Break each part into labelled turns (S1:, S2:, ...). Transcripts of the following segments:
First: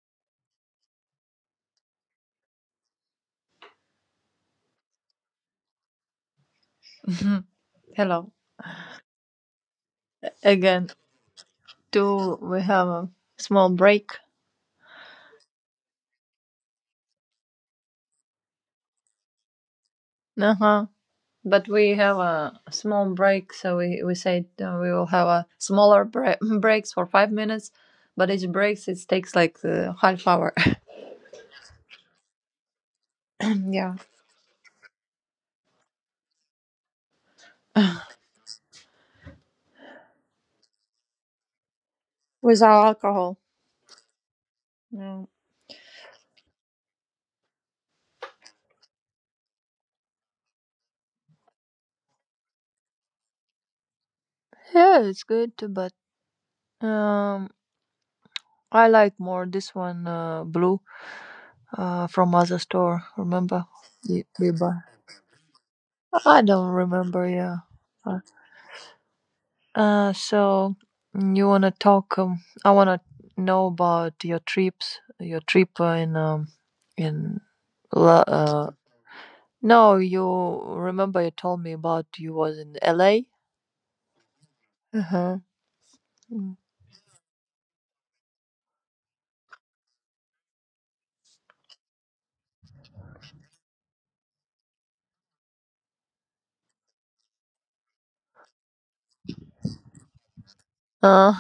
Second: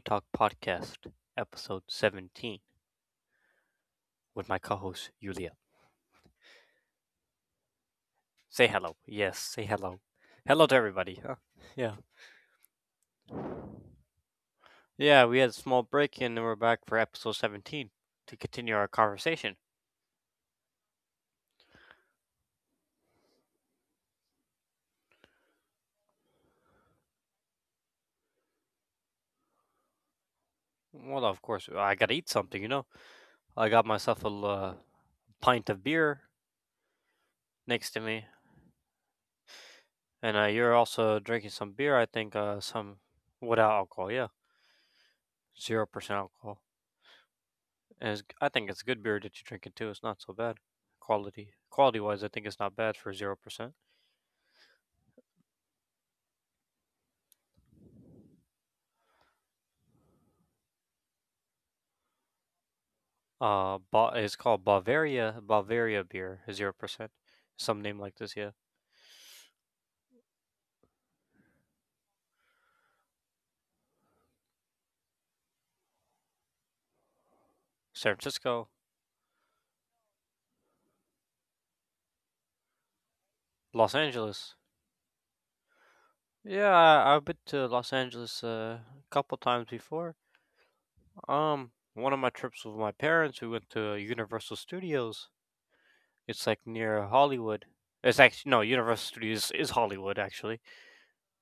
S1: Talk Podcast, episode 17, with my co host, Yulia.
S2: Mhm. Hello
S1: Say hello. Yes, say hello. Hello to
S2: again.
S1: everybody. Huh? Yeah.
S2: Do we have a small break?
S1: Yeah, we had a small break and then we're back for episode 17 to continue our conversation.
S2: Uh huh. But we have a small break, so we said we will have a smaller breaks for 5 minutes, but each breaks it takes like half hour.
S1: Well, of course, I gotta eat something, you know? I got
S2: yeah.
S1: myself a pint of beer next to me, and you're also drinking some beer, I think,
S2: Without
S1: some
S2: alcohol.
S1: without alcohol, yeah.
S2: Yeah,
S1: 0% alcohol. And I think it's good beer that you're drinking too. It's not so bad. Quality wise, I think it's not bad for 0%.
S2: yeah, it's good too, but um, I like more this one blue from other store. Remember?
S1: It's
S2: We
S1: called
S2: buy.
S1: Bavaria beer,
S2: I
S1: zero
S2: don't
S1: percent.
S2: remember. Yeah.
S1: Some name like this, yeah.
S2: Uh, so you wanna talk? I wanna know about your trips, your trip in in
S1: San
S2: La-
S1: Francisco,
S2: uh, no, you remember you told me about you was in LA.
S1: Los Angeles.
S2: Uh-huh. Mm.
S1: Yeah, I've been to Los Angeles a couple times before. One of my trips with my parents, we went to Universal Studios. It's like near Hollywood. It's actually no, Universal Studios is Hollywood actually,
S2: Uh,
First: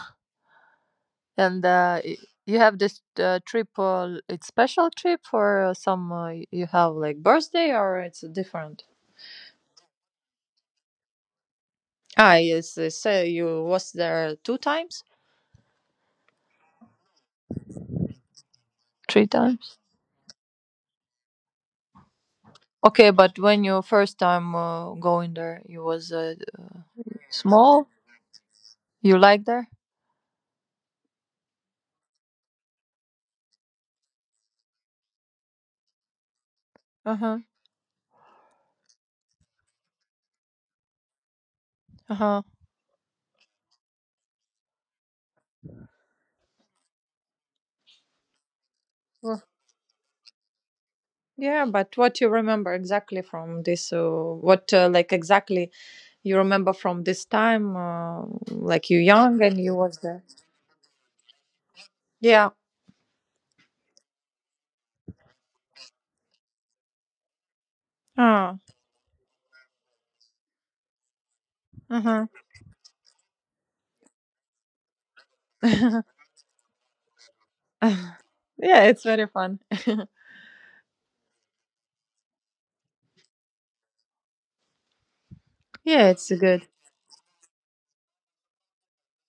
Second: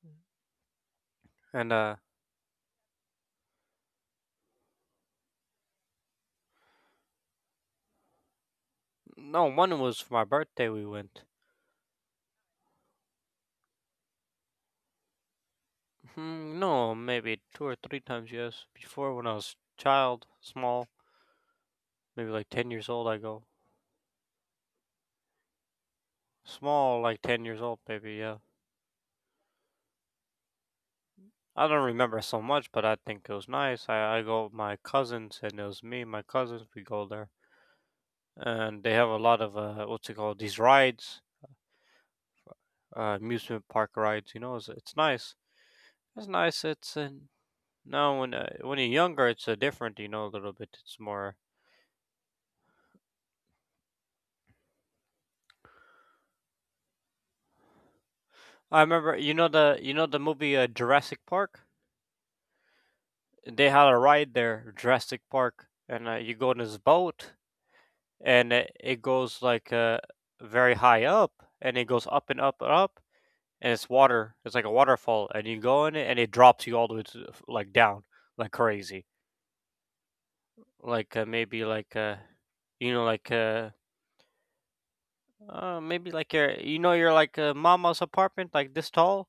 S2: and
S1: and
S2: uh, y- you have this trip. It's special trip for some. You have like birthday or it's different.
S1: no, one was for my birthday we went.
S2: Ah, yes. So you was there two times?
S1: Hmm, no, maybe two or three times, yes. Before, when
S2: Three
S1: I was
S2: times.
S1: child, small, maybe like 10 years old,
S2: Okay,
S1: I
S2: but
S1: go.
S2: when you first time going there, you was
S1: Small, like 10 years old,
S2: small.
S1: maybe, yeah.
S2: You like there?
S1: I don't remember so much, but I think it was nice. I go with my cousins, and it was me and my cousins, we go
S2: Uh
S1: there.
S2: huh.
S1: And they have a lot of, what's it called, these rides,
S2: Uh huh.
S1: amusement park rides, it's nice. It's nice, it's, and now when you're younger,
S2: Well,
S1: it's different, you know, a little bit. It's more,
S2: yeah, but what you remember exactly from this? What like exactly you remember from this time?
S1: I
S2: Like you
S1: remember,
S2: young and you
S1: you
S2: was
S1: know the
S2: there.
S1: movie Jurassic Park?
S2: Yeah.
S1: They had a ride there, Jurassic Park, and you go on this boat, and
S2: Ah.
S1: it goes like very high up, and it
S2: Uh
S1: goes
S2: huh.
S1: up and up and up, and it's water. It's like a waterfall, and you go in it, and it drops you all the way to the like down, like
S2: Yeah, it's
S1: crazy,
S2: very fun.
S1: like maybe like like
S2: Yeah,
S1: maybe
S2: it's
S1: like your,
S2: good.
S1: your like mama's apartment, like this tall,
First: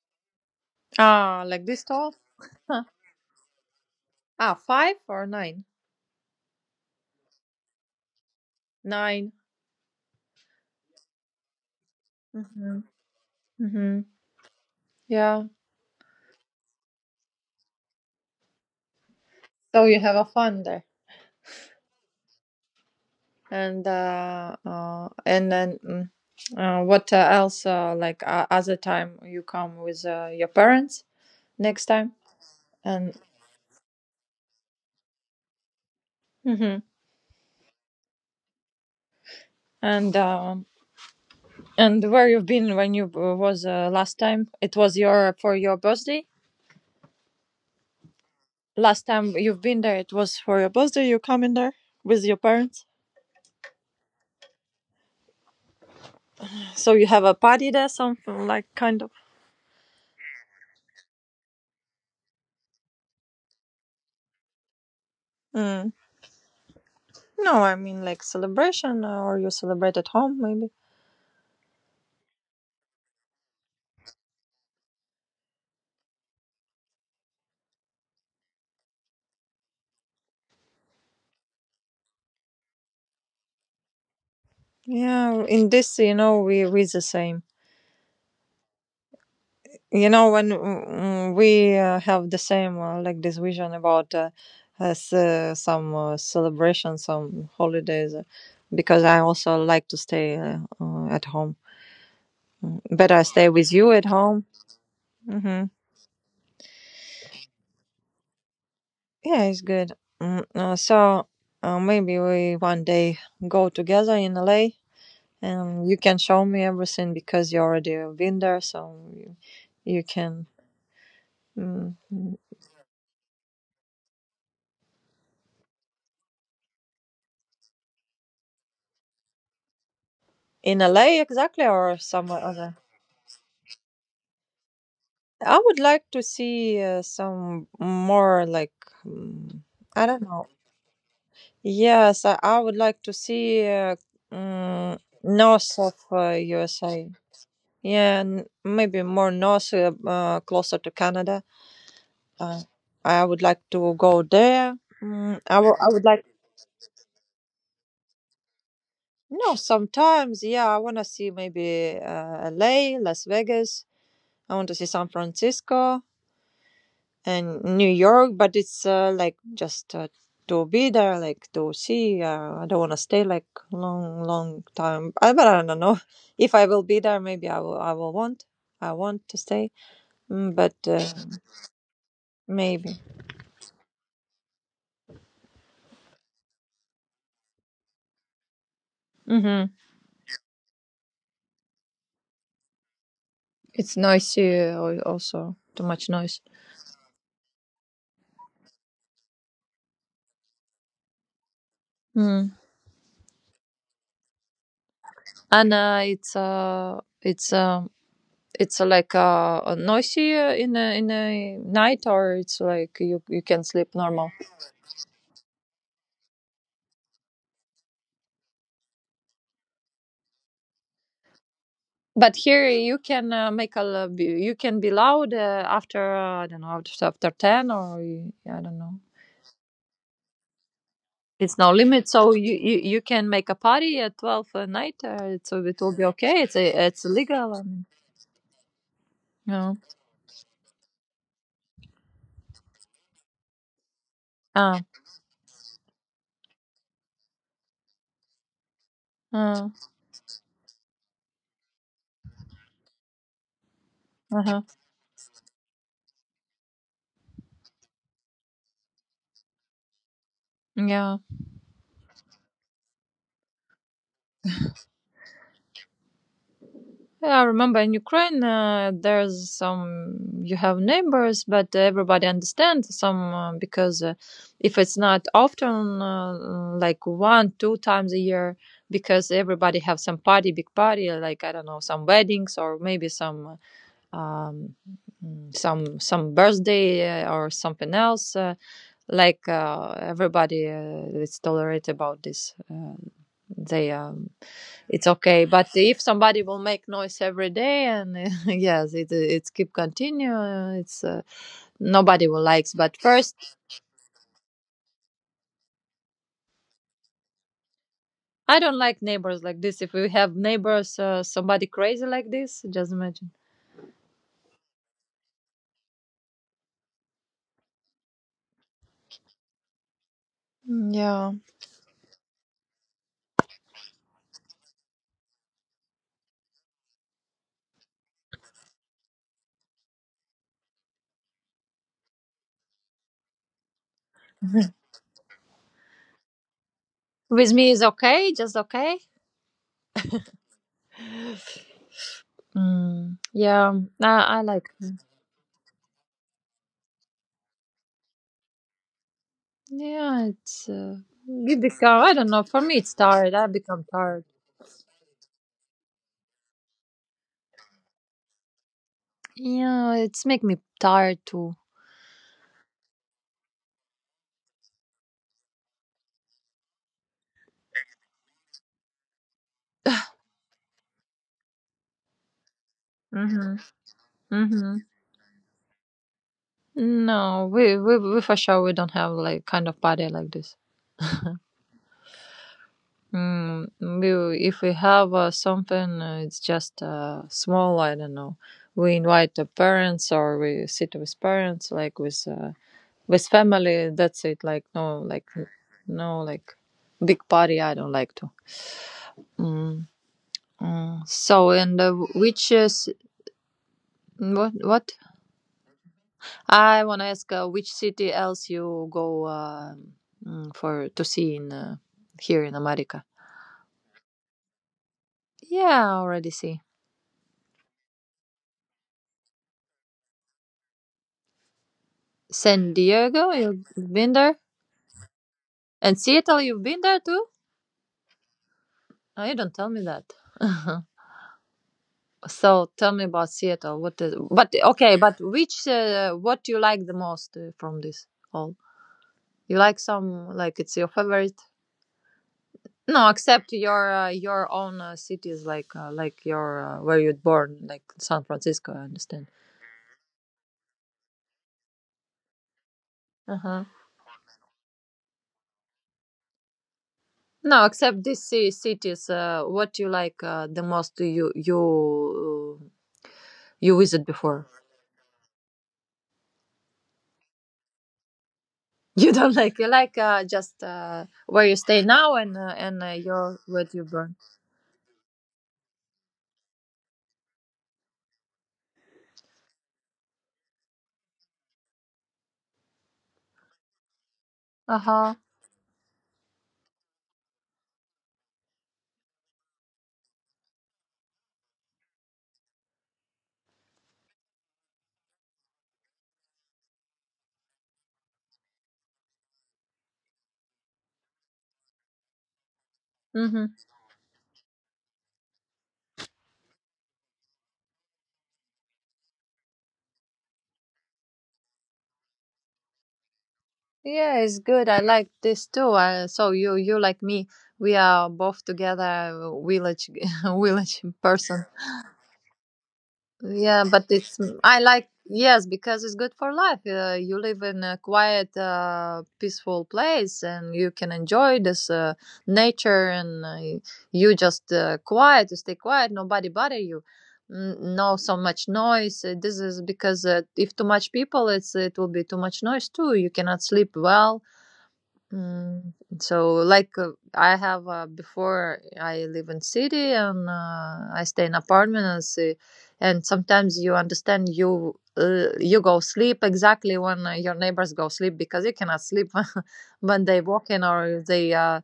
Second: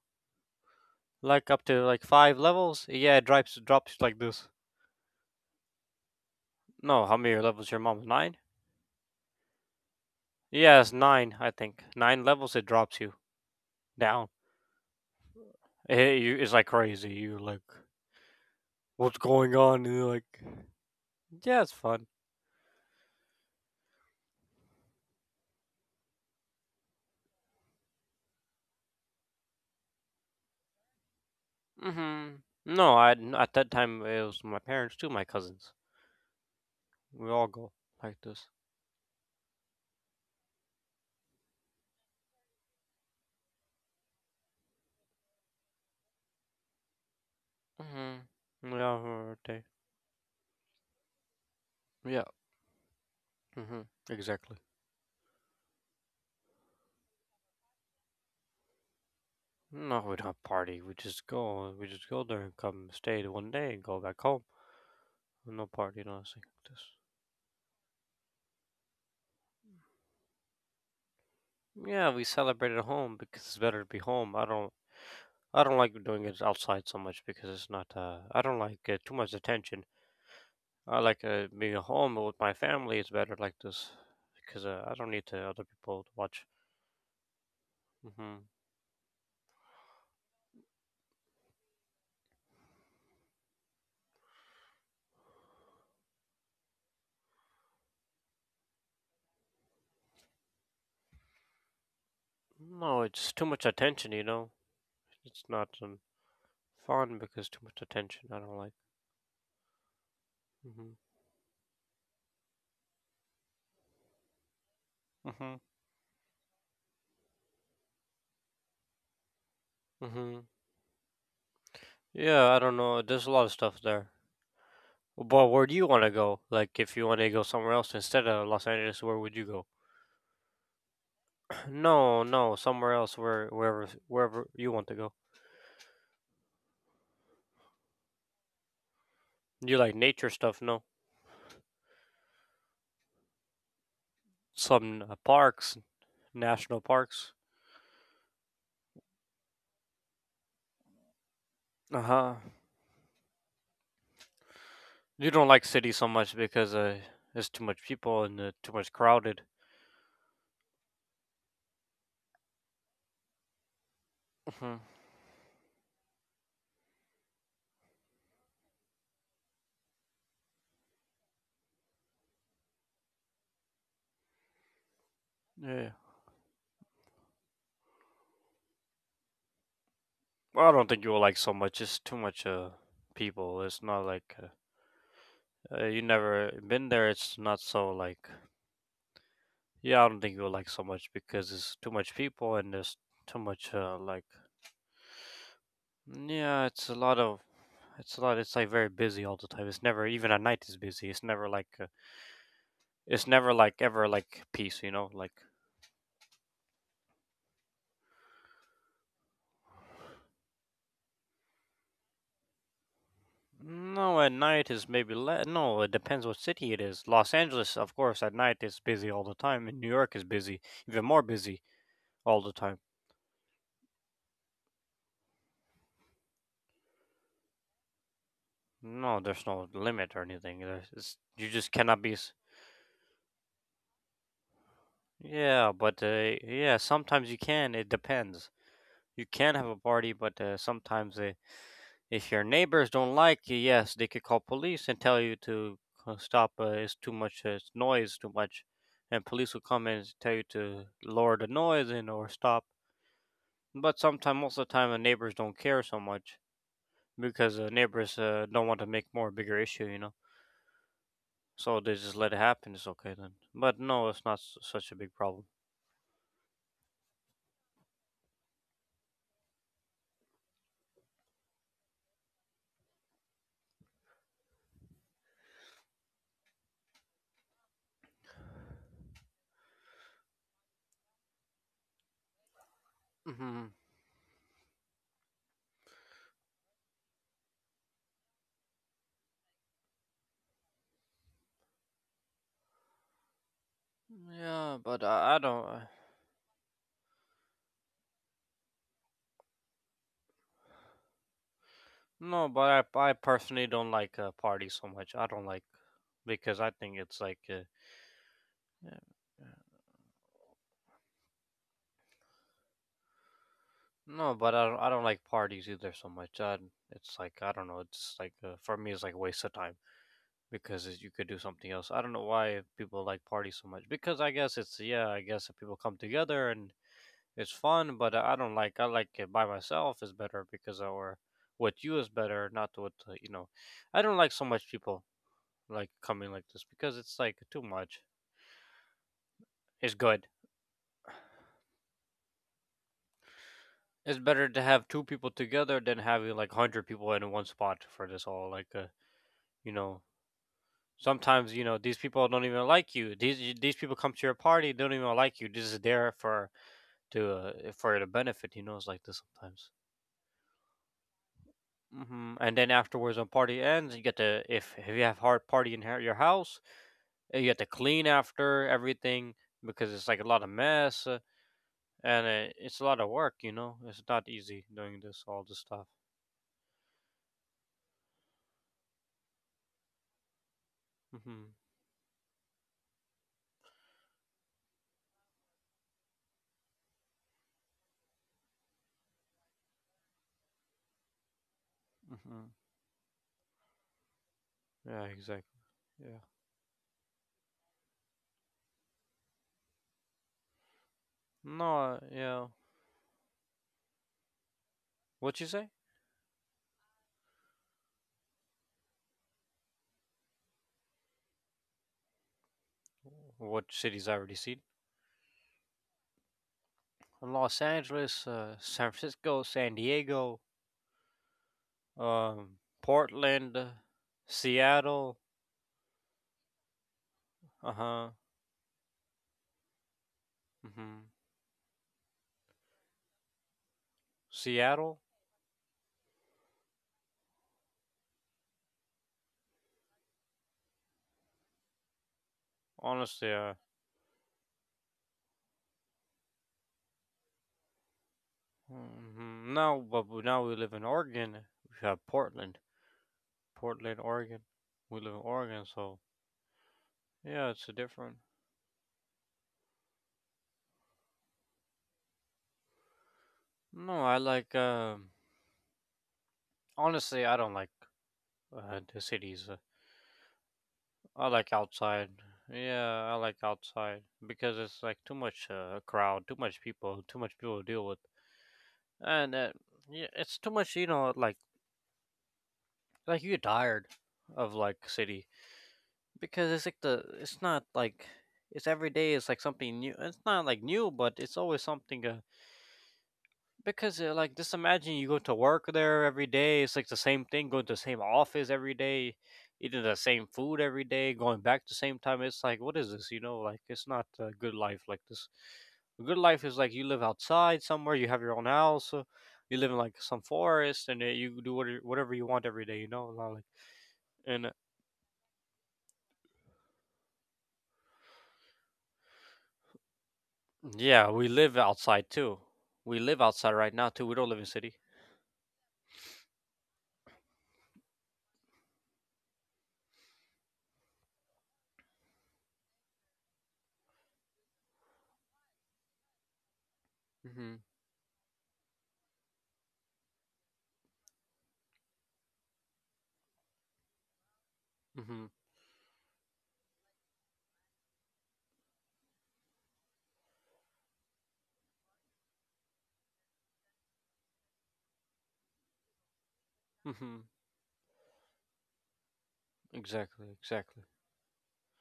S2: Ah,
S1: like
S2: like
S1: up
S2: this
S1: to like
S2: tall?
S1: five
S2: Huh.
S1: levels. Yeah, it drops like this.
S2: Ah, five or nine?
S1: No, how many levels your mom, nine?
S2: Nine.
S1: Yes, nine, I think. Nine levels it
S2: Mm-hmm.
S1: drops you
S2: Mm-hmm.
S1: down.
S2: Yeah.
S1: Eh, you, it's like crazy. You're like, what's going
S2: So
S1: on? And
S2: you
S1: you're
S2: have a
S1: like,
S2: fun there.
S1: yeah, it's fun.
S2: and uh, uh and then mm, what else other time you come with your parents next time
S1: Hmm. No,
S2: and
S1: at that time, it was my parents too, my cousins.
S2: hmm
S1: We all go like this.
S2: and where you've been when you was last time it was your for your birthday
S1: Hmm. Yeah,
S2: last
S1: for
S2: time
S1: a
S2: you've
S1: day.
S2: been there it was for your birthday you come in there with
S1: Yeah,
S2: your parents
S1: hmm exactly.
S2: so you have a party there something like kind of
S1: No, we don't party. We just go. We just go there and come stay one day and go back home. No
S2: mm.
S1: party, no nothing like this.
S2: No I mean like celebration, or you celebrate at home maybe
S1: Yeah, we celebrate at home because it's better to be home. I don't. I don't like doing it outside so much because it's not. I don't like too much attention. I like being at home with my family. It's better like this because I don't need to
S2: yeah
S1: other
S2: in this
S1: people to
S2: you know
S1: watch.
S2: we the same.
S1: Hmm.
S2: You know, when mm, we have the same like this vision about some celebration, some holidays, because I also like to stay at home.
S1: No,
S2: Better I
S1: it's too
S2: stay
S1: much
S2: with you at
S1: attention. You
S2: home.
S1: know, it's not
S2: Hmm.
S1: fun because too much attention. I don't like.
S2: Yeah, it's good. Mm, uh,
S1: Hmm.
S2: so maybe we one day go together in LA,
S1: Hmm.
S2: and you can show me everything because you already been there, so you
S1: Hmm.
S2: can mm,
S1: Yeah, I don't know. There's a lot of stuff there. But where do you want to go? Like, if you want to go somewhere else instead of Los Angeles, where would you go?
S2: in LA exactly or
S1: No,
S2: somewhere
S1: no,
S2: other.
S1: somewhere else, where wherever you want to go.
S2: I would like to see some more like mm,
S1: You like
S2: I don't
S1: nature
S2: know.
S1: stuff, no?
S2: Yes, I would like to see
S1: Some
S2: mm, north
S1: parks,
S2: of
S1: national
S2: USA.
S1: parks.
S2: Yeah, maybe more north, closer to Canada.
S1: Uh huh.
S2: Uh, I would like to go there.
S1: You don't like
S2: I I
S1: cities
S2: would
S1: so
S2: like
S1: much because it's too much people and too much crowded.
S2: no. Sometimes, yeah, I want to see maybe LA, Las Vegas. I want
S1: Hmm.
S2: to see San Francisco. And New York, but it's like just to be there, like to see. I don't want to stay like long, long time. I, but I don't
S1: Yeah.
S2: know if I will be there. Maybe I will. I will want. I want to stay. Mm,
S1: Well, I
S2: but
S1: don't think you will like so much. It's too much
S2: maybe.
S1: people. It's not like you never been there. It's not so like.
S2: Hmm.
S1: Yeah, I don't think you'll like so much because it's too much people and there's too much
S2: It's
S1: like.
S2: noisy also. Too much noise.
S1: Yeah, it's a lot of. It's a lot. It's like very busy all the time. It's never even at night. It's busy. It's never like.
S2: Mm.
S1: It's never like ever like peace, you know. Like
S2: And it's it's. It's like noisy in a night, or it's like you can sleep
S1: no, at
S2: normal.
S1: night is maybe no. It depends what city it is. Los Angeles, of course, at night is busy all the time, and New York is busy, even more busy all
S2: But
S1: the
S2: here
S1: time.
S2: you can make a you can be loud after I don't know after after ten or you, I don't know.
S1: No, there's no limit or anything. There's it's, you
S2: It's
S1: just
S2: no
S1: cannot be.
S2: limit, so you can make a party at 12 at night. It's
S1: Yeah,
S2: it
S1: but
S2: will be okay.
S1: yeah,
S2: It's
S1: sometimes you
S2: legal. I
S1: can. It
S2: mean,
S1: depends. You can
S2: you
S1: have a
S2: know.
S1: party, but sometimes if your neighbors don't like you, yes, they could call
S2: Uh,
S1: police and tell you to stop. It's too much it's noise, too much, and police will
S2: uh,
S1: come and tell you to lower the noise and or stop. But sometimes, most of
S2: uh-huh.
S1: the time, the neighbors don't care so much because the neighbors don't want to make more bigger issue, you know.
S2: Yeah.
S1: So they just let it happen. It's okay then. But no, it's not such a big problem.
S2: Yeah, I remember in Ukraine, there's some, you have neighbors, but everybody understands some because if it's not often, like one, two times a year, because everybody have some party, big party, like, I don't know, some weddings or maybe some,
S1: Hmm.
S2: uh, um, some birthday or something else. Like everybody is tolerate about this. They, um,
S1: Yeah, but
S2: it's
S1: I
S2: okay
S1: don't.
S2: but if somebody will make noise every day and yes it's keep continue it's nobody
S1: No,
S2: will likes
S1: but
S2: but
S1: I
S2: first
S1: personally don't like parties so much. I don't like because I think it's like.
S2: I don't
S1: Yeah,
S2: like neighbors like
S1: yeah.
S2: this if we have neighbors somebody crazy like this just imagine
S1: No, but I don't like parties either so much. I, it's like I don't know. It's just like for me, it's like a waste of time because you could do
S2: yeah
S1: something else. I don't know why people like parties so much because I guess it's, yeah. I guess if people come together and it's fun, but I don't like. I like it by myself is better, because or with you is better, not with. I don't like so much people like coming like this because it's like
S2: with
S1: too
S2: me is
S1: much.
S2: okay just okay
S1: It's good,
S2: mm, yeah
S1: it's better
S2: I
S1: to
S2: like
S1: have two people together than having like 100 people in one spot for this all like you know,
S2: yeah it's
S1: sometimes you
S2: it
S1: know these
S2: become I
S1: people
S2: don't
S1: don't
S2: know
S1: even
S2: for me
S1: like
S2: it's
S1: you.
S2: tired I
S1: These
S2: become
S1: people come to your
S2: tired
S1: party, they don't even like you. This is there for to for the benefit. You know, it's like this sometimes.
S2: yeah it's make me tired too.
S1: Hmm. And then afterwards, when party ends, you get to, if you have hard party in your house, you have to clean after everything because it's like a lot of mess, and it's a lot of work. You
S2: Mm-hmm.
S1: know, it's not easy
S2: Mm-hmm.
S1: doing this all this stuff.
S2: No, we for sure we don't have like kind of party like this.
S1: Hmm.
S2: Mm, we if we have something, it's just small. I don't know. We invite the parents or we sit with parents, like
S1: Hmm.
S2: with family. That's it. Like
S1: Yeah,
S2: no,
S1: exactly. Yeah.
S2: no, like big party. I don't like to. Mm, mm. So
S1: No,
S2: and
S1: yeah.
S2: which is what what?
S1: What you say?
S2: I want to ask which city else you go for to see in here in America?
S1: What cities I already seen?
S2: Yeah, I already see
S1: Los Angeles, San Francisco, San Diego, um,
S2: San Diego.
S1: Portland,
S2: You've been there,
S1: Seattle.
S2: and Seattle. You've been there too.
S1: Uh huh.
S2: Oh, you don't tell me that.
S1: Hmm.
S2: So tell me about Seattle. What is? But
S1: Seattle.
S2: okay, but which? What you like the most from this all? You like some like it's your favorite? No,
S1: Honestly,
S2: except your own cities like your where you're born, like San Francisco. I understand.
S1: now, now we live in Oregon. We have Portland,
S2: Uh-huh.
S1: Portland, Oregon. We live in Oregon, so yeah, it's a
S2: No,
S1: different.
S2: except these cities, what you like the most you
S1: No, I
S2: visit
S1: like.
S2: before?
S1: Honestly, I don't like the
S2: You
S1: cities.
S2: don't like you like just
S1: I like
S2: where you stay
S1: outside.
S2: now and
S1: Yeah, I like
S2: your what you
S1: outside
S2: born.
S1: because it's like too much crowd, too much people to deal with. And yeah, it's too much. You know, like you're tired of like
S2: Uh
S1: city
S2: huh.
S1: because it's like the it's not like it's every day. It's like something new. It's not like new, but it's always something. Because like, just imagine you go to work there every day. It's like the same thing, going to the same office every day, eating the same food every day, going back the same time. It's like what is this? You know, like
S2: Mhm.
S1: it's not a good life like this. A good life is like you live outside somewhere, you have your own house, you live in like some forest, and you do whatever you want every day. You know, not like.
S2: Yeah,
S1: And
S2: it's good. I like this too. So you you like me, we are both together village village
S1: yeah, we live
S2: person.
S1: outside too. We live outside right
S2: Yeah,
S1: now
S2: but
S1: too. We don't
S2: it's
S1: live in city.
S2: I like yes because it's good for life. You live in a quiet, peaceful place, and you can enjoy this nature. And you just quiet, you stay quiet. Nobody bother you.
S1: Mhm.
S2: No, so much noise. This is because if too much people, it's it will be too much noise too. You cannot sleep well.
S1: Mhm.
S2: Mm, so like uh, I have before I live in city and I stay in apartment and see, and sometimes you understand you go sleep exactly when
S1: Mhm.
S2: your neighbors go sleep because you cannot sleep when
S1: Exactly.
S2: they walk in
S1: Exactly.
S2: or they uh,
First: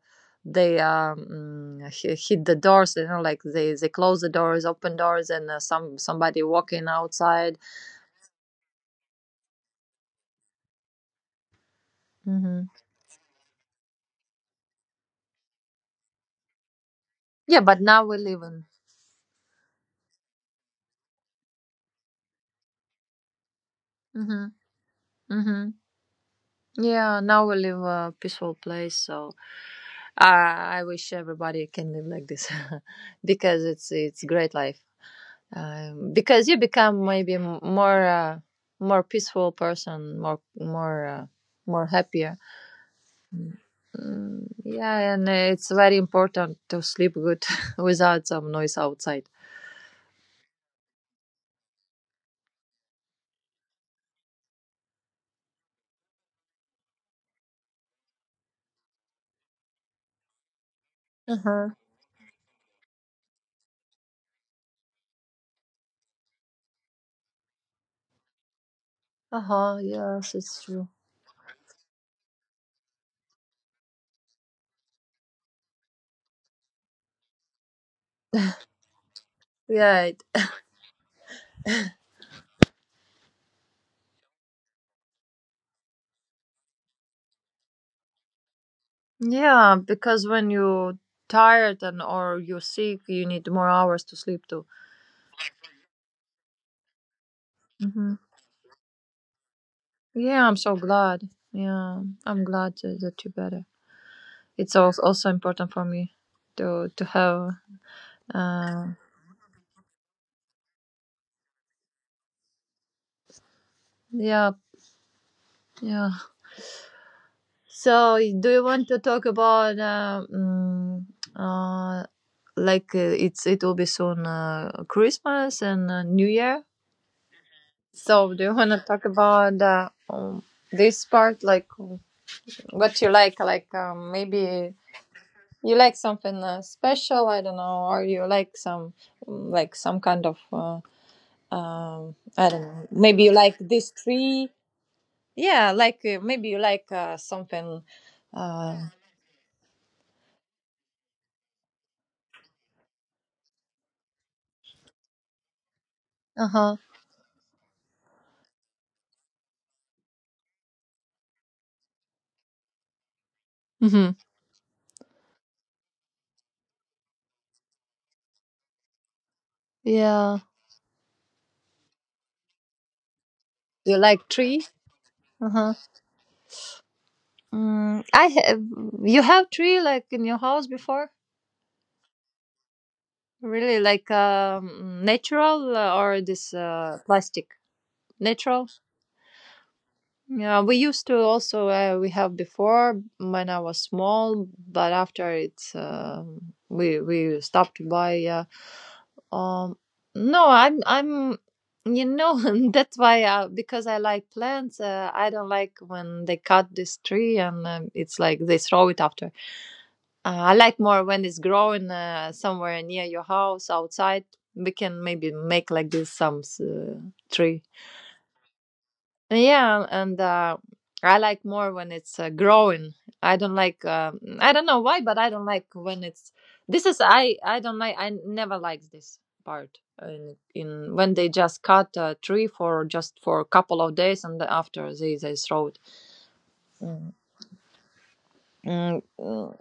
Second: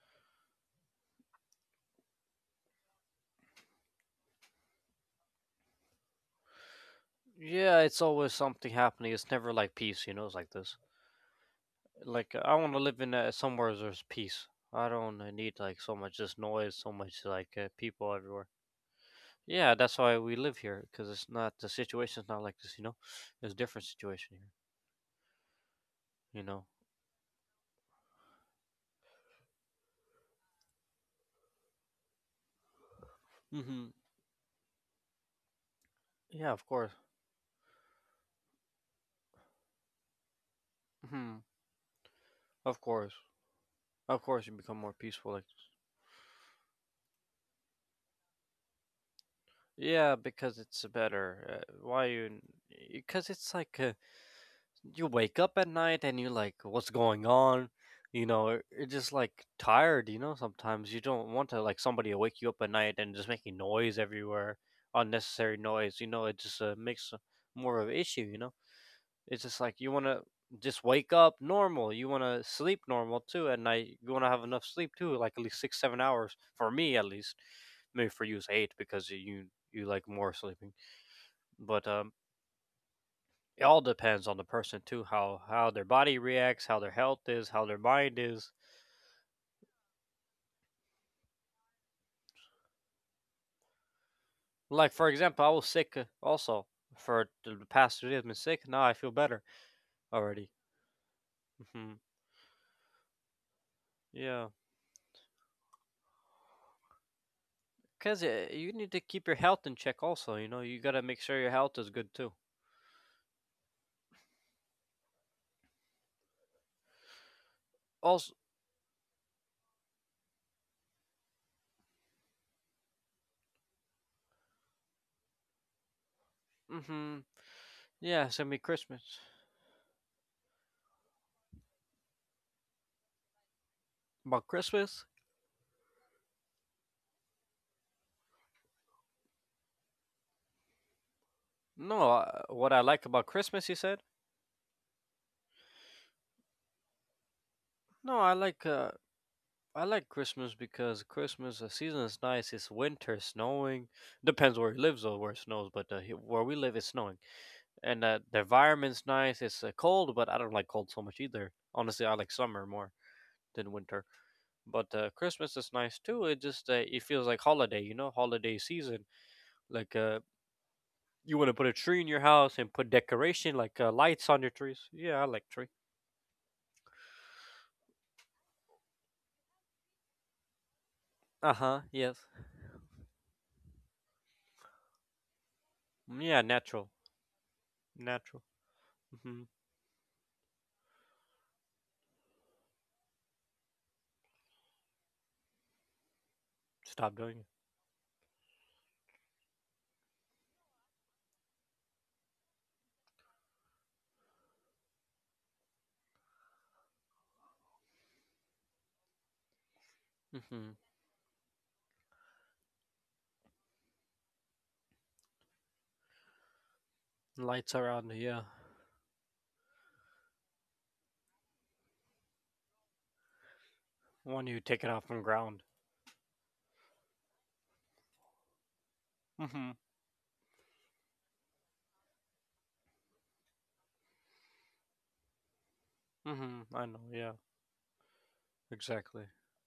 S2: they um, hi- hit the doors you know like they close the doors open doors and somebody walking outside.
S1: Yeah, it's always something happening. It's never like peace, you know. It's like this. Like I
S2: Hmm.
S1: want to live in somewhere there's peace. I don't need like so much just noise, so much like
S2: Yeah, but now
S1: people
S2: we live
S1: everywhere.
S2: in
S1: Yeah, that's why we live here because it's not the situation's not like this, you know. There's different situation here,
S2: hmm hmm.
S1: you know.
S2: Yeah, now we live a peaceful place, so I wish everybody can live like this because
S1: Hmm.
S2: it's great life. Because
S1: Yeah,
S2: you
S1: of course.
S2: become maybe more more peaceful person, more
S1: Hmm.
S2: more happier.
S1: Of course, of course,
S2: Mm,
S1: you become more
S2: yeah, and
S1: peaceful. Like
S2: it's very important to sleep good without some noise outside.
S1: yeah, because it's better. Why you? Because it's like. You wake up at night and you're like, what's going on? You know, you're just like tired, sometimes you don't
S2: Uh
S1: want to
S2: huh.
S1: like somebody to wake you up at night and just making noise everywhere, unnecessary noise, it just makes more of an issue, you know.
S2: Uh
S1: It's just like
S2: huh.
S1: you want to
S2: Yes, it's
S1: just
S2: true.
S1: wake up normal. You want to sleep normal too at night. You want to have enough sleep too, like at least six, 7 hours for me at least. Maybe for you it's eight because you
S2: Yeah.
S1: like
S2: It,
S1: more sleeping. But it all depends on the person too, how their body reacts, how their health is, how their mind is.
S2: yeah, because when you tired and or you're sick, you need more hours to sleep too.
S1: Like for example, I was sick also for the past three
S2: Hmm.
S1: days. I've been sick. Now I feel better
S2: Yeah,
S1: already.
S2: I'm so glad.
S1: Hmm.
S2: Yeah, I'm that you better.
S1: Yeah,
S2: It's also also important for me to have.
S1: because you
S2: Uh,
S1: need to keep your health in check also. You know, you gotta make sure your health is good too.
S2: yeah, yeah. So,
S1: Also.
S2: do you want to talk about uh, like it's it will be soon Christmas and New Year?
S1: Hmm. Yeah,
S2: So, do
S1: send
S2: you
S1: me
S2: want to talk
S1: Christmas.
S2: about this part, like what you like
S1: About
S2: maybe
S1: Christmas?
S2: you like something special? I don't know, or you like some mm, like some kind of
S1: No,
S2: I don't
S1: what I
S2: know.
S1: like about
S2: Maybe you like
S1: Christmas, you
S2: this
S1: said?
S2: tree. Yeah, like maybe you like something.
S1: No, I like.
S2: Uh
S1: I like Christmas because Christmas the season is nice. It's winter, snowing. Depends where he lives or where it snows, but where we live,
S2: huh.
S1: it's snowing, and the environment's nice. It's cold, but I don't like cold so much either. Honestly, I like summer more than winter.
S2: Mm-hmm.
S1: But Christmas is nice too. It just it feels like holiday, you know, holiday season. Like
S2: Yeah.
S1: you want to put a tree in your house and put decoration like
S2: You
S1: lights
S2: like
S1: on your
S2: tree?
S1: trees. Yeah, I like
S2: Uh
S1: tree.
S2: huh. Mm, I have. You have tree like in your house before?
S1: Uh huh. Yes.
S2: Really, like natural or
S1: Yeah,
S2: this
S1: natural,
S2: plastic?
S1: natural.
S2: Natural.
S1: Hmm.
S2: Yeah, we used to also we have before when I was small, but after it's we
S1: Stop
S2: we
S1: doing
S2: stopped to buy. Um, no, I'm you know that's why because I like plants. I don't like when they cut this tree and it's like they throw it after.
S1: it.
S2: I
S1: Hmm.
S2: like more when it's growing somewhere near your house outside. We can maybe make like this some tree.
S1: Lights are on, yeah.
S2: Yeah, and I like more when it's growing. I don't like.
S1: When
S2: I
S1: you
S2: don't
S1: take
S2: know
S1: it off
S2: why,
S1: from
S2: but I don't
S1: ground.
S2: like when it's. This is I. I don't like. I never liked this
S1: Mm-hmm.
S2: part. In when they just cut a tree for just for a couple of days, and after they throw it.
S1: Mm-hmm. I know,
S2: Mm.
S1: yeah.
S2: Mm,
S1: Exactly.
S2: mm,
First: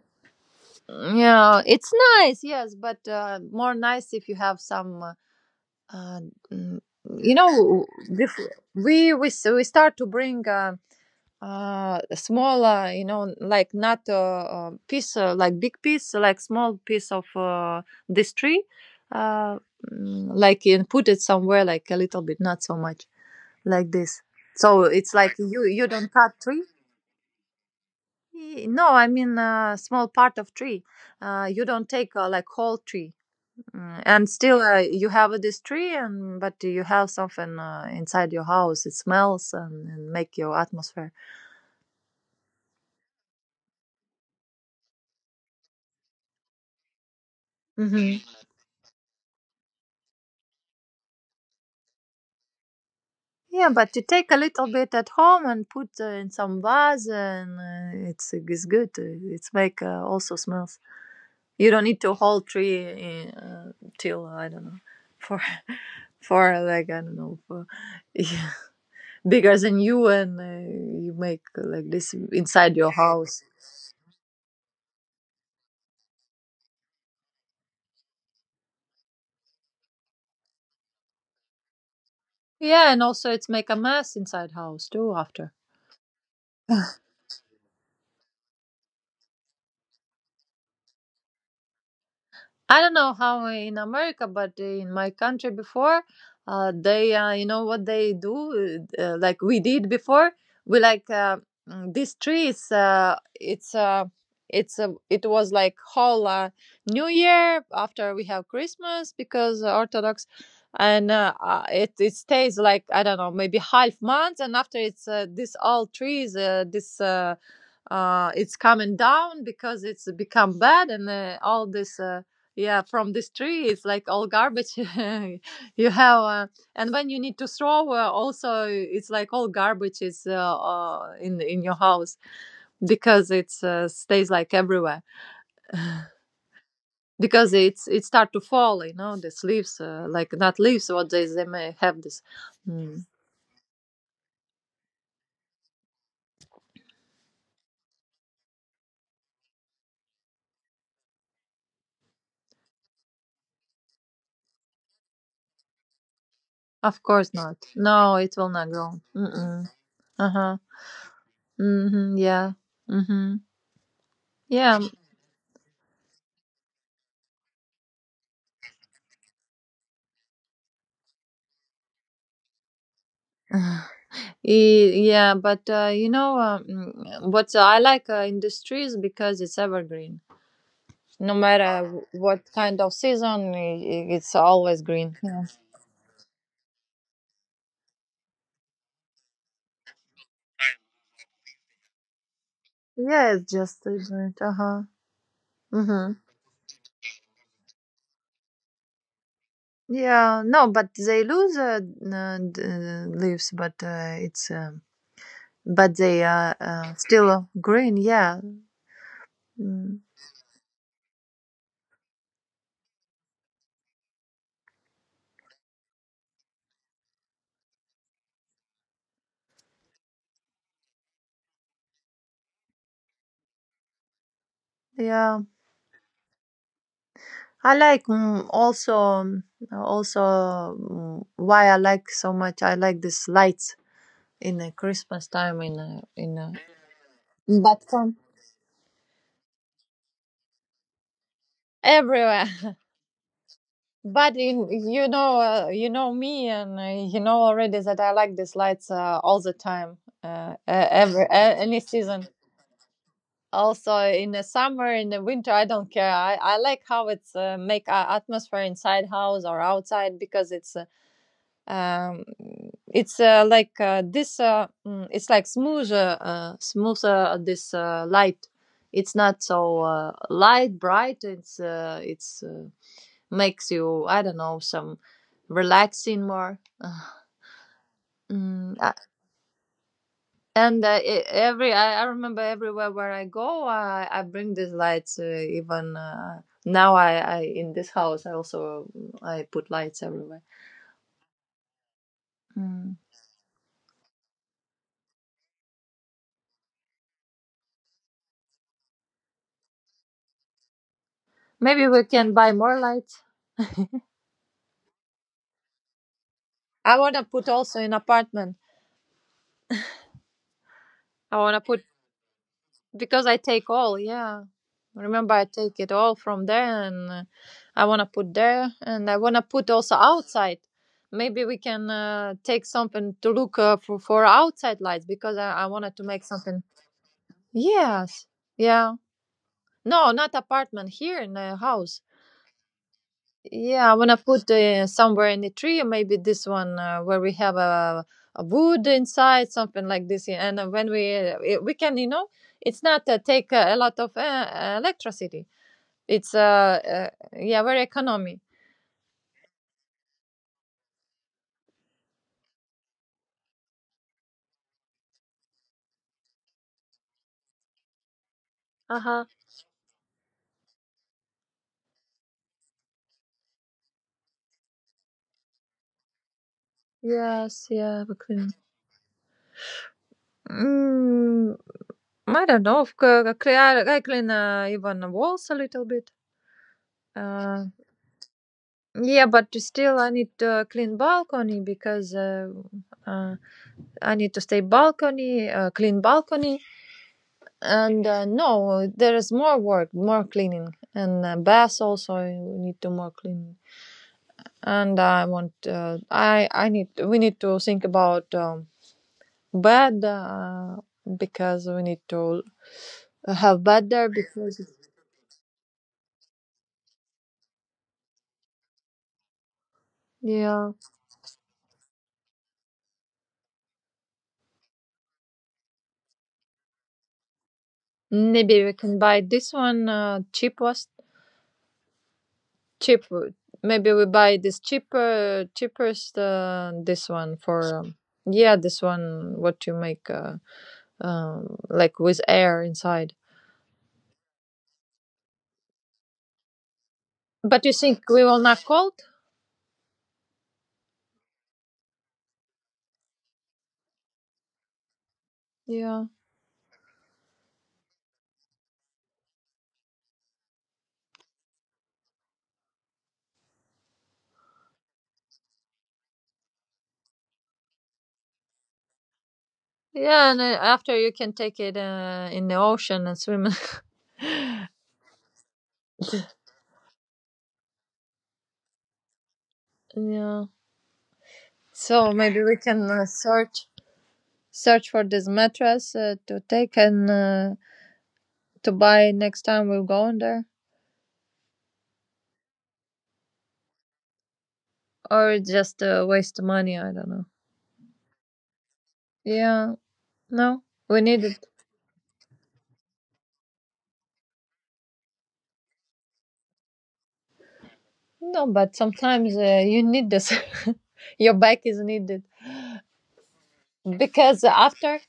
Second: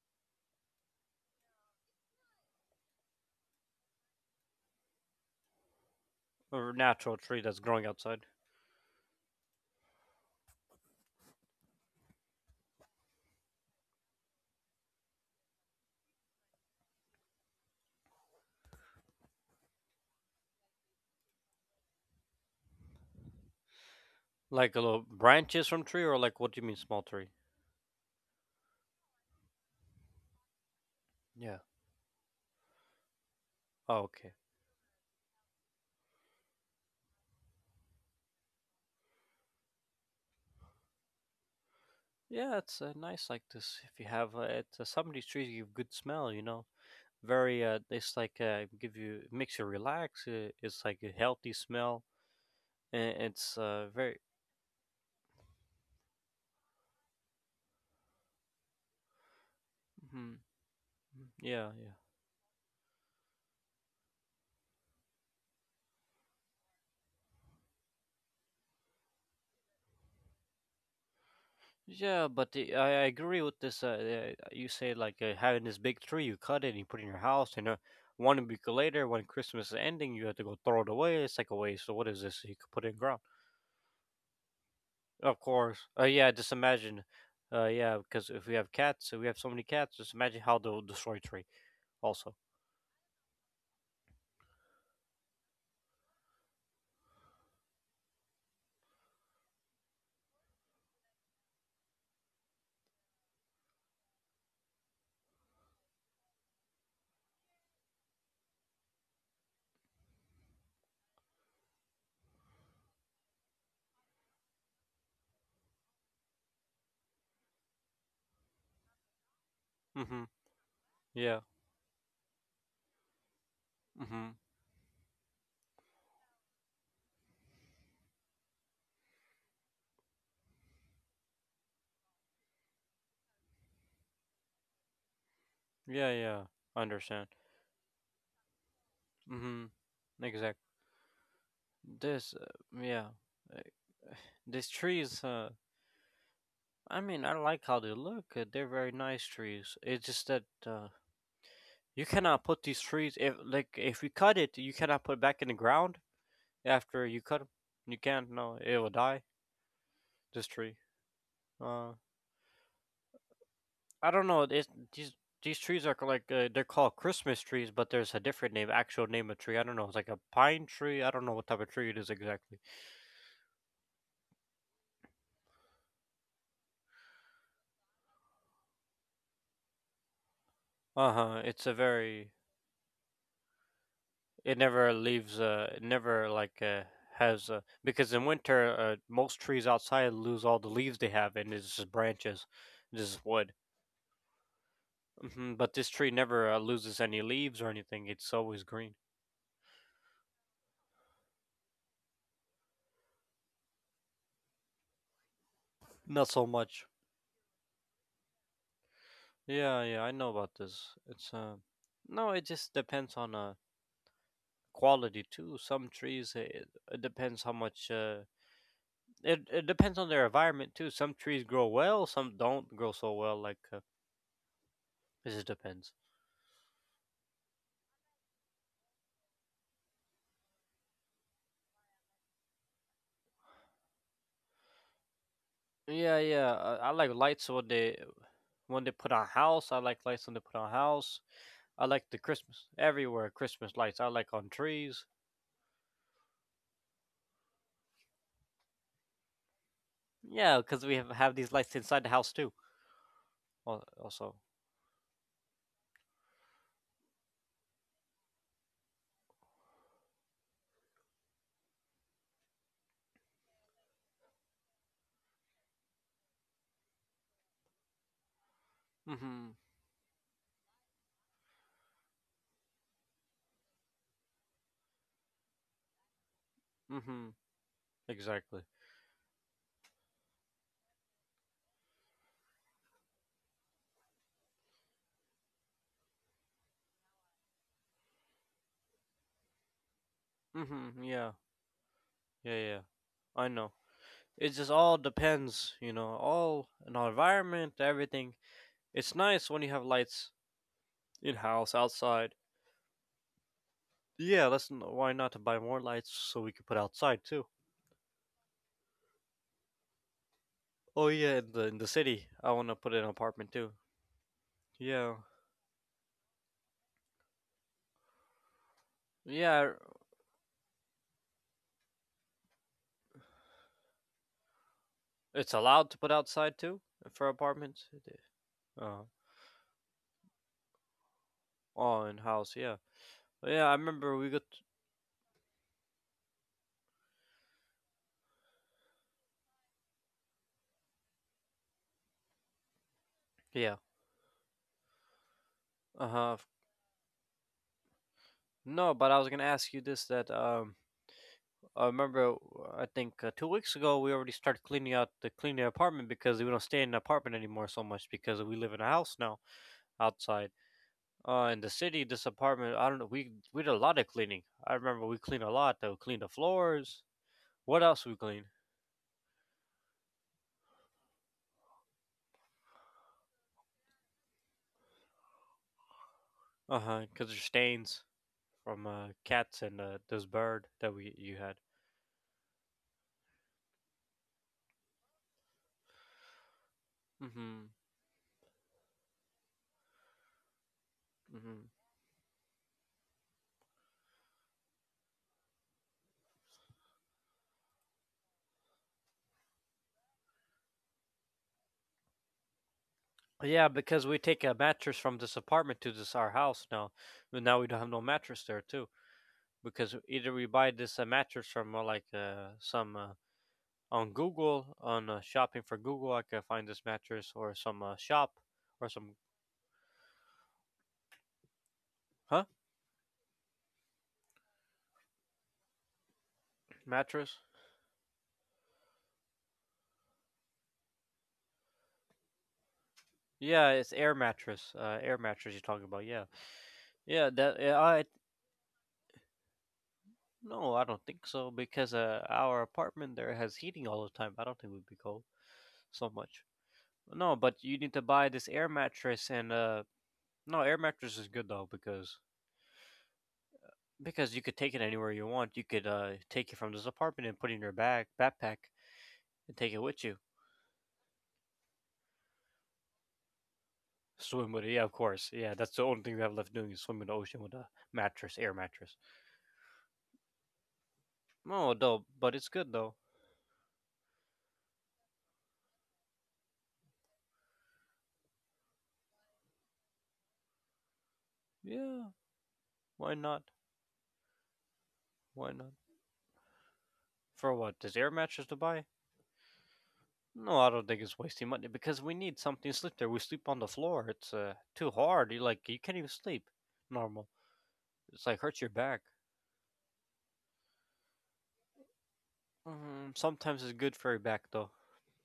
S2: yeah, it's nice, yes, but more nice if you have some. Uh,
S1: Or a
S2: mm,
S1: natural
S2: you
S1: tree that's
S2: know,
S1: growing outside.
S2: before we start to bring. Smaller, like not a piece, like big piece, like small piece of this tree, uh like, and put it somewhere like a little bit, not so much like this.
S1: Like a
S2: So
S1: little
S2: it's like you
S1: branches from tree
S2: don't
S1: or
S2: cut
S1: like what do
S2: tree.
S1: you mean small tree?
S2: No, I mean small part of tree.
S1: Yeah.
S2: You don't take like whole tree. Mm,
S1: Oh,
S2: and
S1: okay.
S2: still you have this tree, and but you have something inside your house. It smells, and make your atmosphere.
S1: Yeah, it's nice like this. If you have it, some of these trees give good smell, you know. Very, it's
S2: Hmm.
S1: like give you makes you relax. It's like a healthy smell. And it's
S2: Yeah, but you
S1: very,
S2: take a little bit at home and put in some vase, and it's good. It's make
S1: mm
S2: also smells.
S1: yeah,
S2: You don't
S1: yeah.
S2: need to whole tree in, till I don't know, for for, like, I don't know, for yeah, bigger than you, and you make like this
S1: Yeah, but
S2: inside
S1: I,
S2: your
S1: I agree
S2: house.
S1: with this. You say like having this big tree, you cut it and you put it in your house, and one week later, when Christmas is ending, you have to go throw it away. It's like a waste. So what is this? You could put it
S2: Yeah,
S1: in
S2: and
S1: ground.
S2: also it's make a mess inside house too
S1: Of
S2: after.
S1: course. Yeah, just imagine. Yeah, because if we have cats, if we have so many cats. Just imagine how they'll destroy tree. Also.
S2: I don't know how in America, but in my country before, they, what they do, like we did before. We like, this tree is, it was like whole, New Year after we have Christmas because Orthodox, and it stays like I don't know, maybe half month, and after it's, this all trees, this. It's coming down because it's
S1: Mm-hmm.
S2: become bad, and
S1: Yeah.
S2: all this. Yeah, from this tree it's like all
S1: Mm-hmm.
S2: garbage you have. And when you need to throw, also it's like all garbage is, in your house, because it stays like everywhere,
S1: Yeah. Yeah. I understand.
S2: because it's it start to fall, you know, these
S1: Mm-hmm.
S2: leaves, like not
S1: Exactly.
S2: leaves, what they may have this.
S1: This. Yeah.
S2: Mm.
S1: Uh, This tree is. I mean, I like how they look. They're very nice trees. It's just that you cannot put these trees if you cut it, you cannot put it back in the ground
S2: Of
S1: after you
S2: course
S1: cut 'em.
S2: not.
S1: You
S2: No,
S1: can't.
S2: it will
S1: No,
S2: not
S1: it will
S2: grow.
S1: die.
S2: Mm-mm.
S1: This
S2: Uh-huh.
S1: tree. Uh,
S2: Mm-hmm. Yeah. Mm-hmm.
S1: I don't know. It
S2: yeah
S1: these these trees are like they're called Christmas trees, but there's a different name, actual name of tree. I don't know. It's like a pine tree. I don't know what type of tree it is exactly.
S2: Y- yeah, but what I like, industry is because it's evergreen.
S1: Uh
S2: No
S1: huh. It's a
S2: matter
S1: very.
S2: what kind of season, it's
S1: It
S2: always
S1: never
S2: green.
S1: leaves.
S2: Yeah,
S1: It never like has because in winter, most trees outside lose all the leaves they have, and it's just branches, just
S2: yeah,
S1: wood.
S2: it's just different. Uh huh.
S1: But this tree
S2: Mm-hmm.
S1: never loses any leaves or anything. It's always green.
S2: Yeah, no, but they lose, leaves, but it's but they
S1: Not so
S2: are
S1: much.
S2: still green. Yeah,
S1: Yeah, yeah,
S2: mm,
S1: I know about this. It's No, it just depends on quality too. Some trees, it depends how much. It depends on their environment too. Some trees grow well, some don't grow so well. Like it
S2: yeah.
S1: just depends.
S2: I like, also, why I like so much. I like this lights in a Christmas time,
S1: Yeah, yeah. I like lights when
S2: but
S1: they
S2: from
S1: put on house. I like lights when they put on house. I like the
S2: everywhere.
S1: Christmas everywhere. Christmas lights. I like
S2: But
S1: on
S2: in
S1: trees.
S2: you know, you know me, and you know already that I like these lights all the time,
S1: Yeah, because we have have these lights
S2: any
S1: inside the house
S2: season.
S1: too.
S2: Also
S1: Also.
S2: in the summer, in the winter, I don't care. I like how it's make a atmosphere inside house or outside, because it's, um, like, it's like smoother, smoother this light. It's not
S1: Mm-hmm.
S2: so light bright. It's it's makes you, I don't know, some relaxing more.
S1: Mm-hmm. Exactly.
S2: Mm, and e- every I remember everywhere where I go, I bring these lights. Even Now, I, in this house, I also, I put lights everywhere.
S1: Mm-hmm. Yeah. Yeah. Yeah.
S2: Mm.
S1: I know. It just all depends, all in our environment, everything. It's nice when you have lights in house,
S2: Maybe we
S1: outside.
S2: can buy more lights.
S1: Yeah, that's why not to buy more lights so we can put
S2: I
S1: outside
S2: want to
S1: too.
S2: put also in apartment.
S1: Oh yeah,
S2: I
S1: in
S2: want
S1: the
S2: to
S1: in the
S2: put,
S1: city, I want to put in an
S2: because I
S1: apartment too.
S2: take all. Yeah,
S1: Yeah,
S2: remember, I take it all from there, and I want to put there, and I want to
S1: yeah,
S2: put also outside. Maybe we can take something to look for outside lights, because
S1: it's
S2: I
S1: allowed to
S2: wanted
S1: put
S2: to make
S1: outside
S2: something.
S1: too for apartments.
S2: Yes.
S1: Uh,
S2: Yeah. No, not apartment, here in the
S1: oh,
S2: house.
S1: in house, yeah, yeah. I
S2: Yeah, I
S1: remember
S2: wanna
S1: we got,
S2: put somewhere in the tree, or maybe this one, where we have a wood inside, something like this. Yeah, and when we, we can, you know, it's not take
S1: yeah.
S2: a lot of electricity.
S1: Uh huh.
S2: It's Yeah, very economy.
S1: No, but I was gonna ask you this that I remember I think 2 weeks ago we already started cleaning out the cleaning apartment because we don't stay in an apartment anymore so much because we live in a
S2: Uh
S1: house
S2: huh.
S1: now outside. In the city, this apartment, I don't know. We did a lot of cleaning. I remember we cleaned a lot, though. Cleaned the floors.
S2: Yes,
S1: What else we
S2: yeah, we
S1: clean?
S2: clean. Mm, I don't know. Of course, I clean, even the walls a little bit.
S1: Uh huh. Because there's
S2: Uh,
S1: stains from
S2: yeah, but
S1: cats and
S2: still, I
S1: this
S2: need
S1: bird
S2: to
S1: that
S2: clean
S1: we you had.
S2: balcony, because, uh, I need to stay balcony, clean balcony,
S1: Mm-hmm.
S2: and no, there is more work, more cleaning, and
S1: Mm-hmm.
S2: baths also. I need to more cleaning, and I want. I I need. We need to think about, bed, because we need to
S1: Yeah,
S2: have bed
S1: because we
S2: there
S1: take a
S2: because,
S1: mattress from this apartment to this our house now, but now we don't have no mattress there too. Because either we buy
S2: yeah,
S1: this mattress from like some on Google on shopping for Google, I can find this mattress or some shop
S2: maybe we
S1: or some
S2: can buy this one, cheapest
S1: huh
S2: cheap. Maybe we buy this cheaper cheapest this
S1: mattress.
S2: one for. Yeah, this one, what you make, like, with air inside.
S1: Yeah, it's air mattress. Air mattress you're talking about. Yeah, yeah. That, yeah,
S2: But you
S1: I.
S2: think we will not cold?
S1: No, I don't think so because our apartment there has heating all the time. I don't think we would be cold so
S2: Yeah.
S1: much. No, but you need to buy this air mattress and no, air mattress is good though because you could take it anywhere you want. You could take it from this apartment and put it in your bag backpack and take it with you.
S2: Yeah, and after you can take it in the ocean and swim.
S1: Swim with it, yeah, of course. Yeah, that's the only thing we have left doing is swim in the ocean with a mattress, air mattress.
S2: Yeah.
S1: No, though,
S2: So
S1: but it's
S2: maybe we
S1: good though.
S2: can search for this mattress to take, and to buy next time we'll go in there,
S1: Yeah, why not? Why
S2: or
S1: not?
S2: just waste money. I don't know.
S1: For what? There's air mattress to buy?
S2: Yeah.
S1: No, I
S2: No,
S1: don't think
S2: we
S1: it's
S2: need
S1: wasting
S2: it.
S1: money because we need something to sleep there. We sleep on the floor. It's too hard. You, like, you can't even sleep normal. It's like hurts
S2: No,
S1: your
S2: but
S1: back.
S2: sometimes you need this. Your bike is needed,
S1: Sometimes it's good for your back
S2: because
S1: though.
S2: after,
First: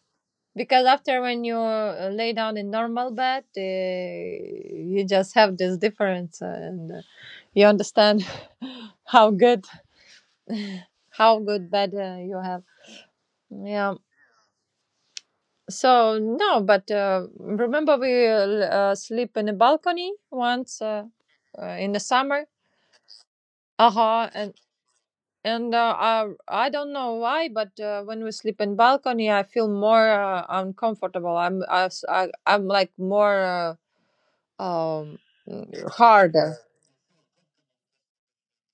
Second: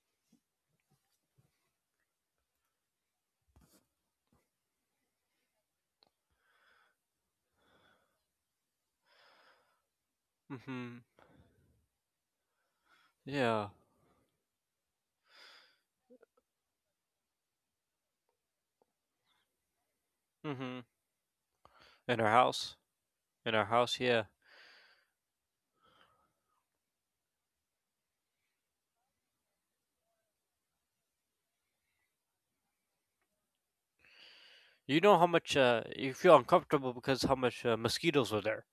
S2: because after, when you lay down in normal bed, you just have this difference, and you understand how good,
S1: Hmm.
S2: how good bed you have.
S1: Yeah.
S2: Yeah. So, no, but remember, we, sleep in a balcony
S1: hmm
S2: once, in the
S1: In our
S2: summer.
S1: house, in our house, yeah.
S2: Uh-huh. And I don't know why, but when we sleep in balcony, I feel more uncomfortable. I am like more,
S1: You know
S2: um
S1: how much you feel
S2: harder.
S1: uncomfortable because how much mosquitoes were there.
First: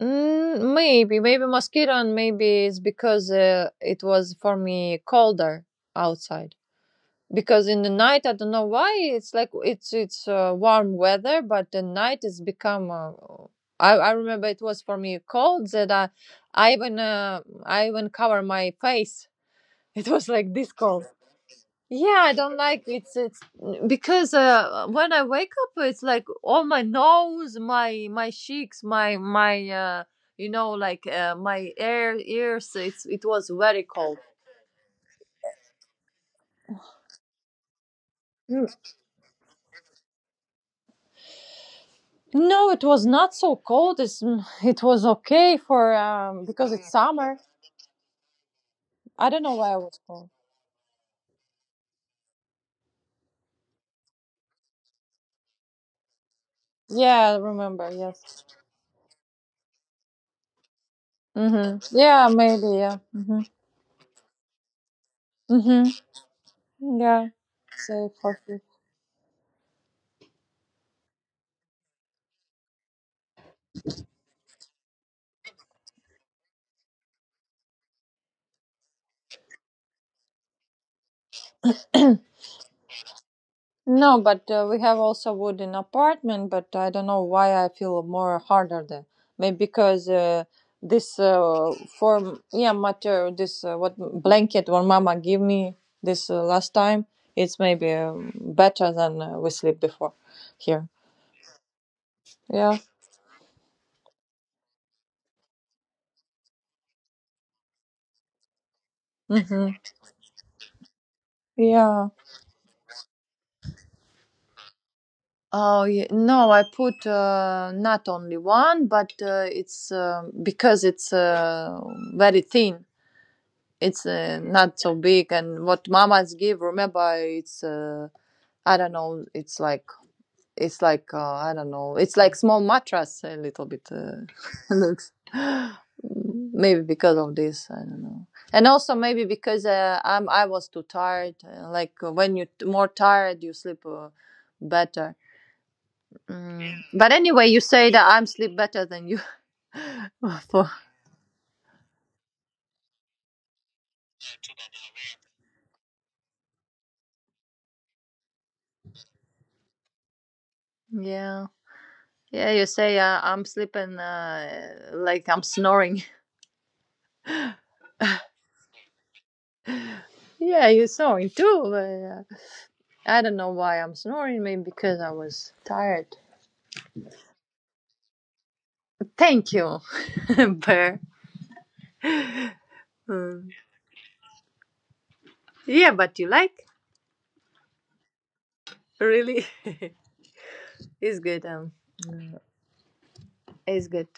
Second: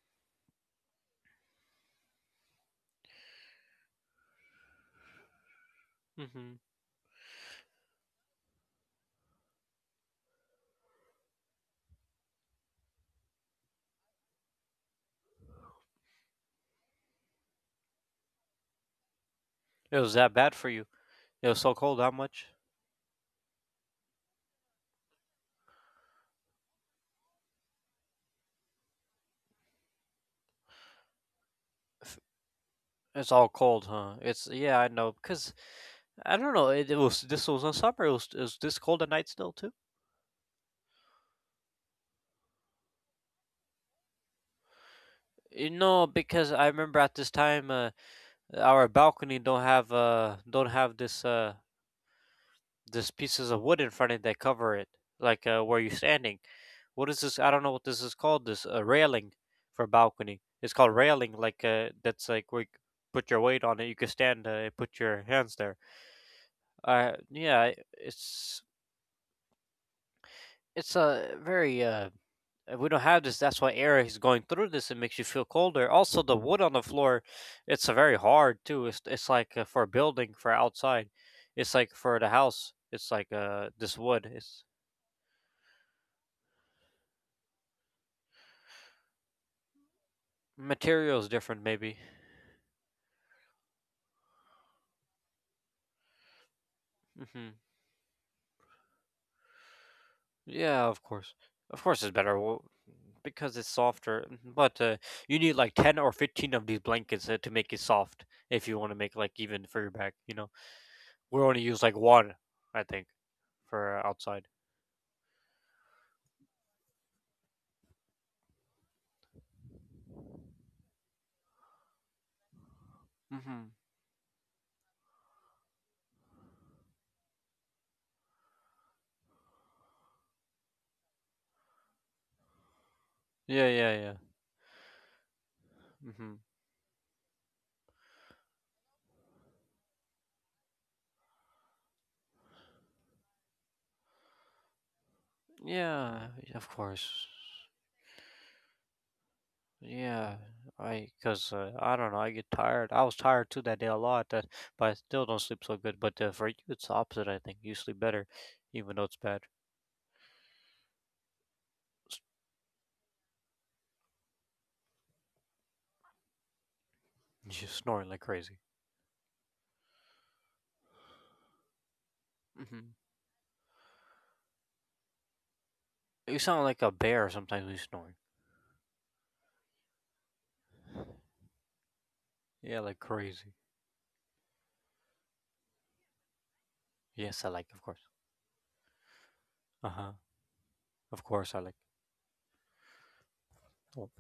S2: Mm, maybe, maybe mosquito, and maybe it's because it was for me colder outside,
S1: hmm
S2: because in the night, I don't know why, it's like it's warm weather, but the night it's become, I remember it was for me cold, that I even, I even cover my face.
S1: It
S2: It
S1: was
S2: was
S1: that
S2: like
S1: bad for
S2: this
S1: you.
S2: cold.
S1: It was so cold. How
S2: Yeah, I
S1: much?
S2: don't like, it's because, when I wake up, it's like all my nose, my cheeks, my you know, like, my air
S1: F-
S2: ears, it
S1: It's all
S2: was very
S1: cold, huh?
S2: cold.
S1: It's yeah, I know because I don't know. It was this was in summer. It was
S2: N-
S1: this cold at night still too.
S2: No, it was not so cold. It was okay,
S1: You
S2: for
S1: know,
S2: um,
S1: because I
S2: because it's
S1: remember at this
S2: summer.
S1: time, our
S2: I
S1: balcony
S2: don't know
S1: don't
S2: why I
S1: have
S2: was cold.
S1: uh don't have this pieces of wood in front of it that cover it, like where you're standing. What is
S2: Yeah, I
S1: this? I don't know what
S2: remember.
S1: this is
S2: Yes.
S1: called. This railing for balcony. It's called railing. Like
S2: Mhm. Yeah,
S1: that's like where you
S2: maybe. Yeah.
S1: put your
S2: Mhm.
S1: weight on it. You can stand and put your hands there.
S2: Mhm. Yeah.
S1: Yeah,
S2: Say for.
S1: it's a very if we don't have this, that's why air is going through this. It makes you feel colder. Also, the wood on the floor, it's very hard too. It's like for a building, for outside, it's like for the house. It's like this
S2: No,
S1: wood.
S2: but
S1: It's
S2: we have also wood in apartment, but I don't know why I feel more harder there. Maybe because, this
S1: material is different maybe.
S2: form, yeah, material, this what blanket, what mama gave me, this, last time,
S1: Hmm.
S2: it's maybe, better than we sleep before
S1: Yeah,
S2: here.
S1: of course it's better
S2: Yeah.
S1: because it's softer. Mm-hmm. But you need like 10 or 15 of these blankets to make it soft if you want to make like even
S2: Mm-hmm.
S1: for your back. You know, we only use like
S2: Yeah.
S1: one, I think, for outside.
S2: Oh, yeah. No, I put not only one, but it's because it's very thin.
S1: Hmm.
S2: It's not so big. And what mamas give, remember, it's, I don't know, it's like, I don't know, it's like small mattress a little
S1: Yeah,
S2: bit,
S1: yeah, yeah.
S2: looks
S1: Hmm.
S2: maybe because of this, I don't know. And also maybe because, I'm I was too tired, like, when you more tired you sleep, better.
S1: Yeah, of
S2: Mm. But
S1: course.
S2: anyway, you say that I'm sleep better than you.
S1: Yeah,
S2: For,
S1: I because I don't know. I get tired. I was tired too that day a lot. That, but I still don't sleep so good. But for you, it's the opposite. I think you sleep better, even though it's bad.
S2: Yeah,
S1: S-
S2: yeah you say, I'm sleeping, like I'm snoring.
S1: You're snoring like crazy.
S2: Yeah, you snoring too. But
S1: hmm
S2: I don't know why I'm snoring. Maybe because I was tired.
S1: You sound like a bear sometimes when you snore.
S2: Thank you. Bear.
S1: Yeah, like
S2: Um,
S1: crazy.
S2: yeah, but you like
S1: Yes, I like. Of course.
S2: really?
S1: Uh huh.
S2: It's
S1: Of
S2: good.
S1: course, I like.
S2: It's
S1: Oh.
S2: good.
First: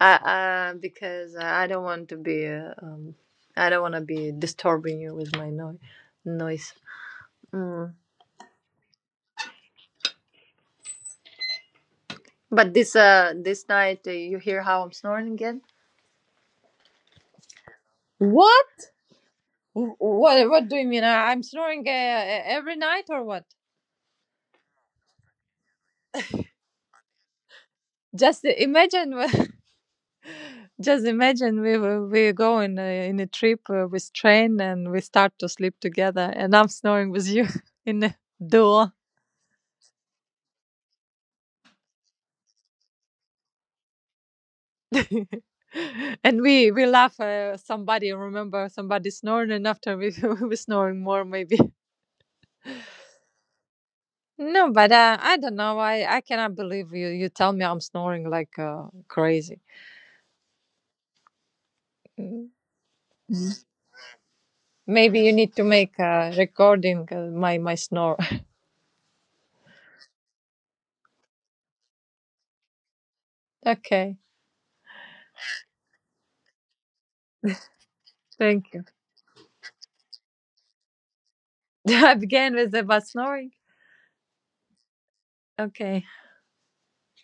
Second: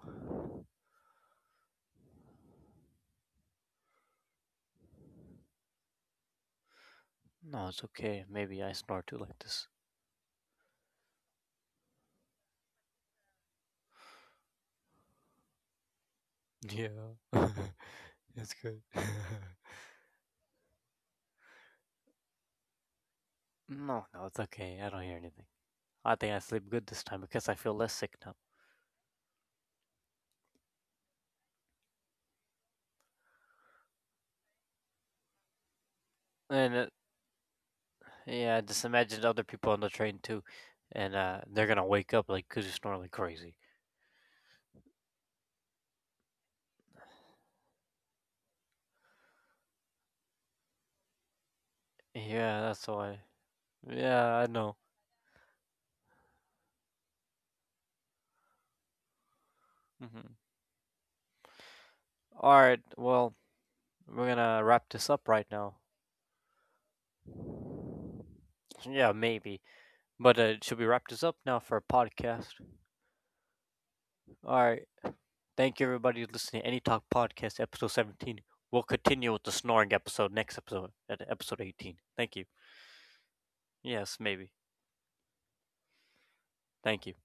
S2: Because I don't want to be. I don't want to be disturbing you with my noise.
S1: No, it's
S2: Mm.
S1: okay. Maybe I snore too like this.
S2: But this, uh, this night, you hear how I'm snoring again?
S1: Yeah, it's good.
S2: What? What? What do you mean? I'm snoring every night, or what?
S1: No, no, it's okay. I don't hear anything. I think I sleep good this time because I feel less sick now.
S2: Just imagine, just imagine we we go in a trip with train, and we start to sleep together, and I'm
S1: And
S2: snoring with you in the
S1: yeah, just
S2: door.
S1: imagine other people on the train too, and they're gonna wake up like 'cause you snore like crazy.
S2: And we laugh. Somebody, remember, somebody snoring, and after we we were snoring more maybe.
S1: Yeah, that's why. Yeah, I
S2: No,
S1: know.
S2: but I don't know. I cannot believe you. You tell me I'm snoring like crazy.
S1: Mhm.
S2: Mm.
S1: All right, well,
S2: Mm.
S1: we're gonna wrap this
S2: Maybe
S1: up
S2: you
S1: right
S2: need to
S1: now.
S2: make a recording my my snore.
S1: Yeah, maybe. But should we wrap this up now for a podcast?
S2: Okay,
S1: All right. Thank you, everybody, who's listening to Any Talk Podcast, episode 17.
S2: thank you.
S1: We'll continue with the snoring episode next episode, at episode 18.
S2: I
S1: Thank you.
S2: began with about snoring.
S1: Yes, maybe.
S2: Okay.
S1: Thank you.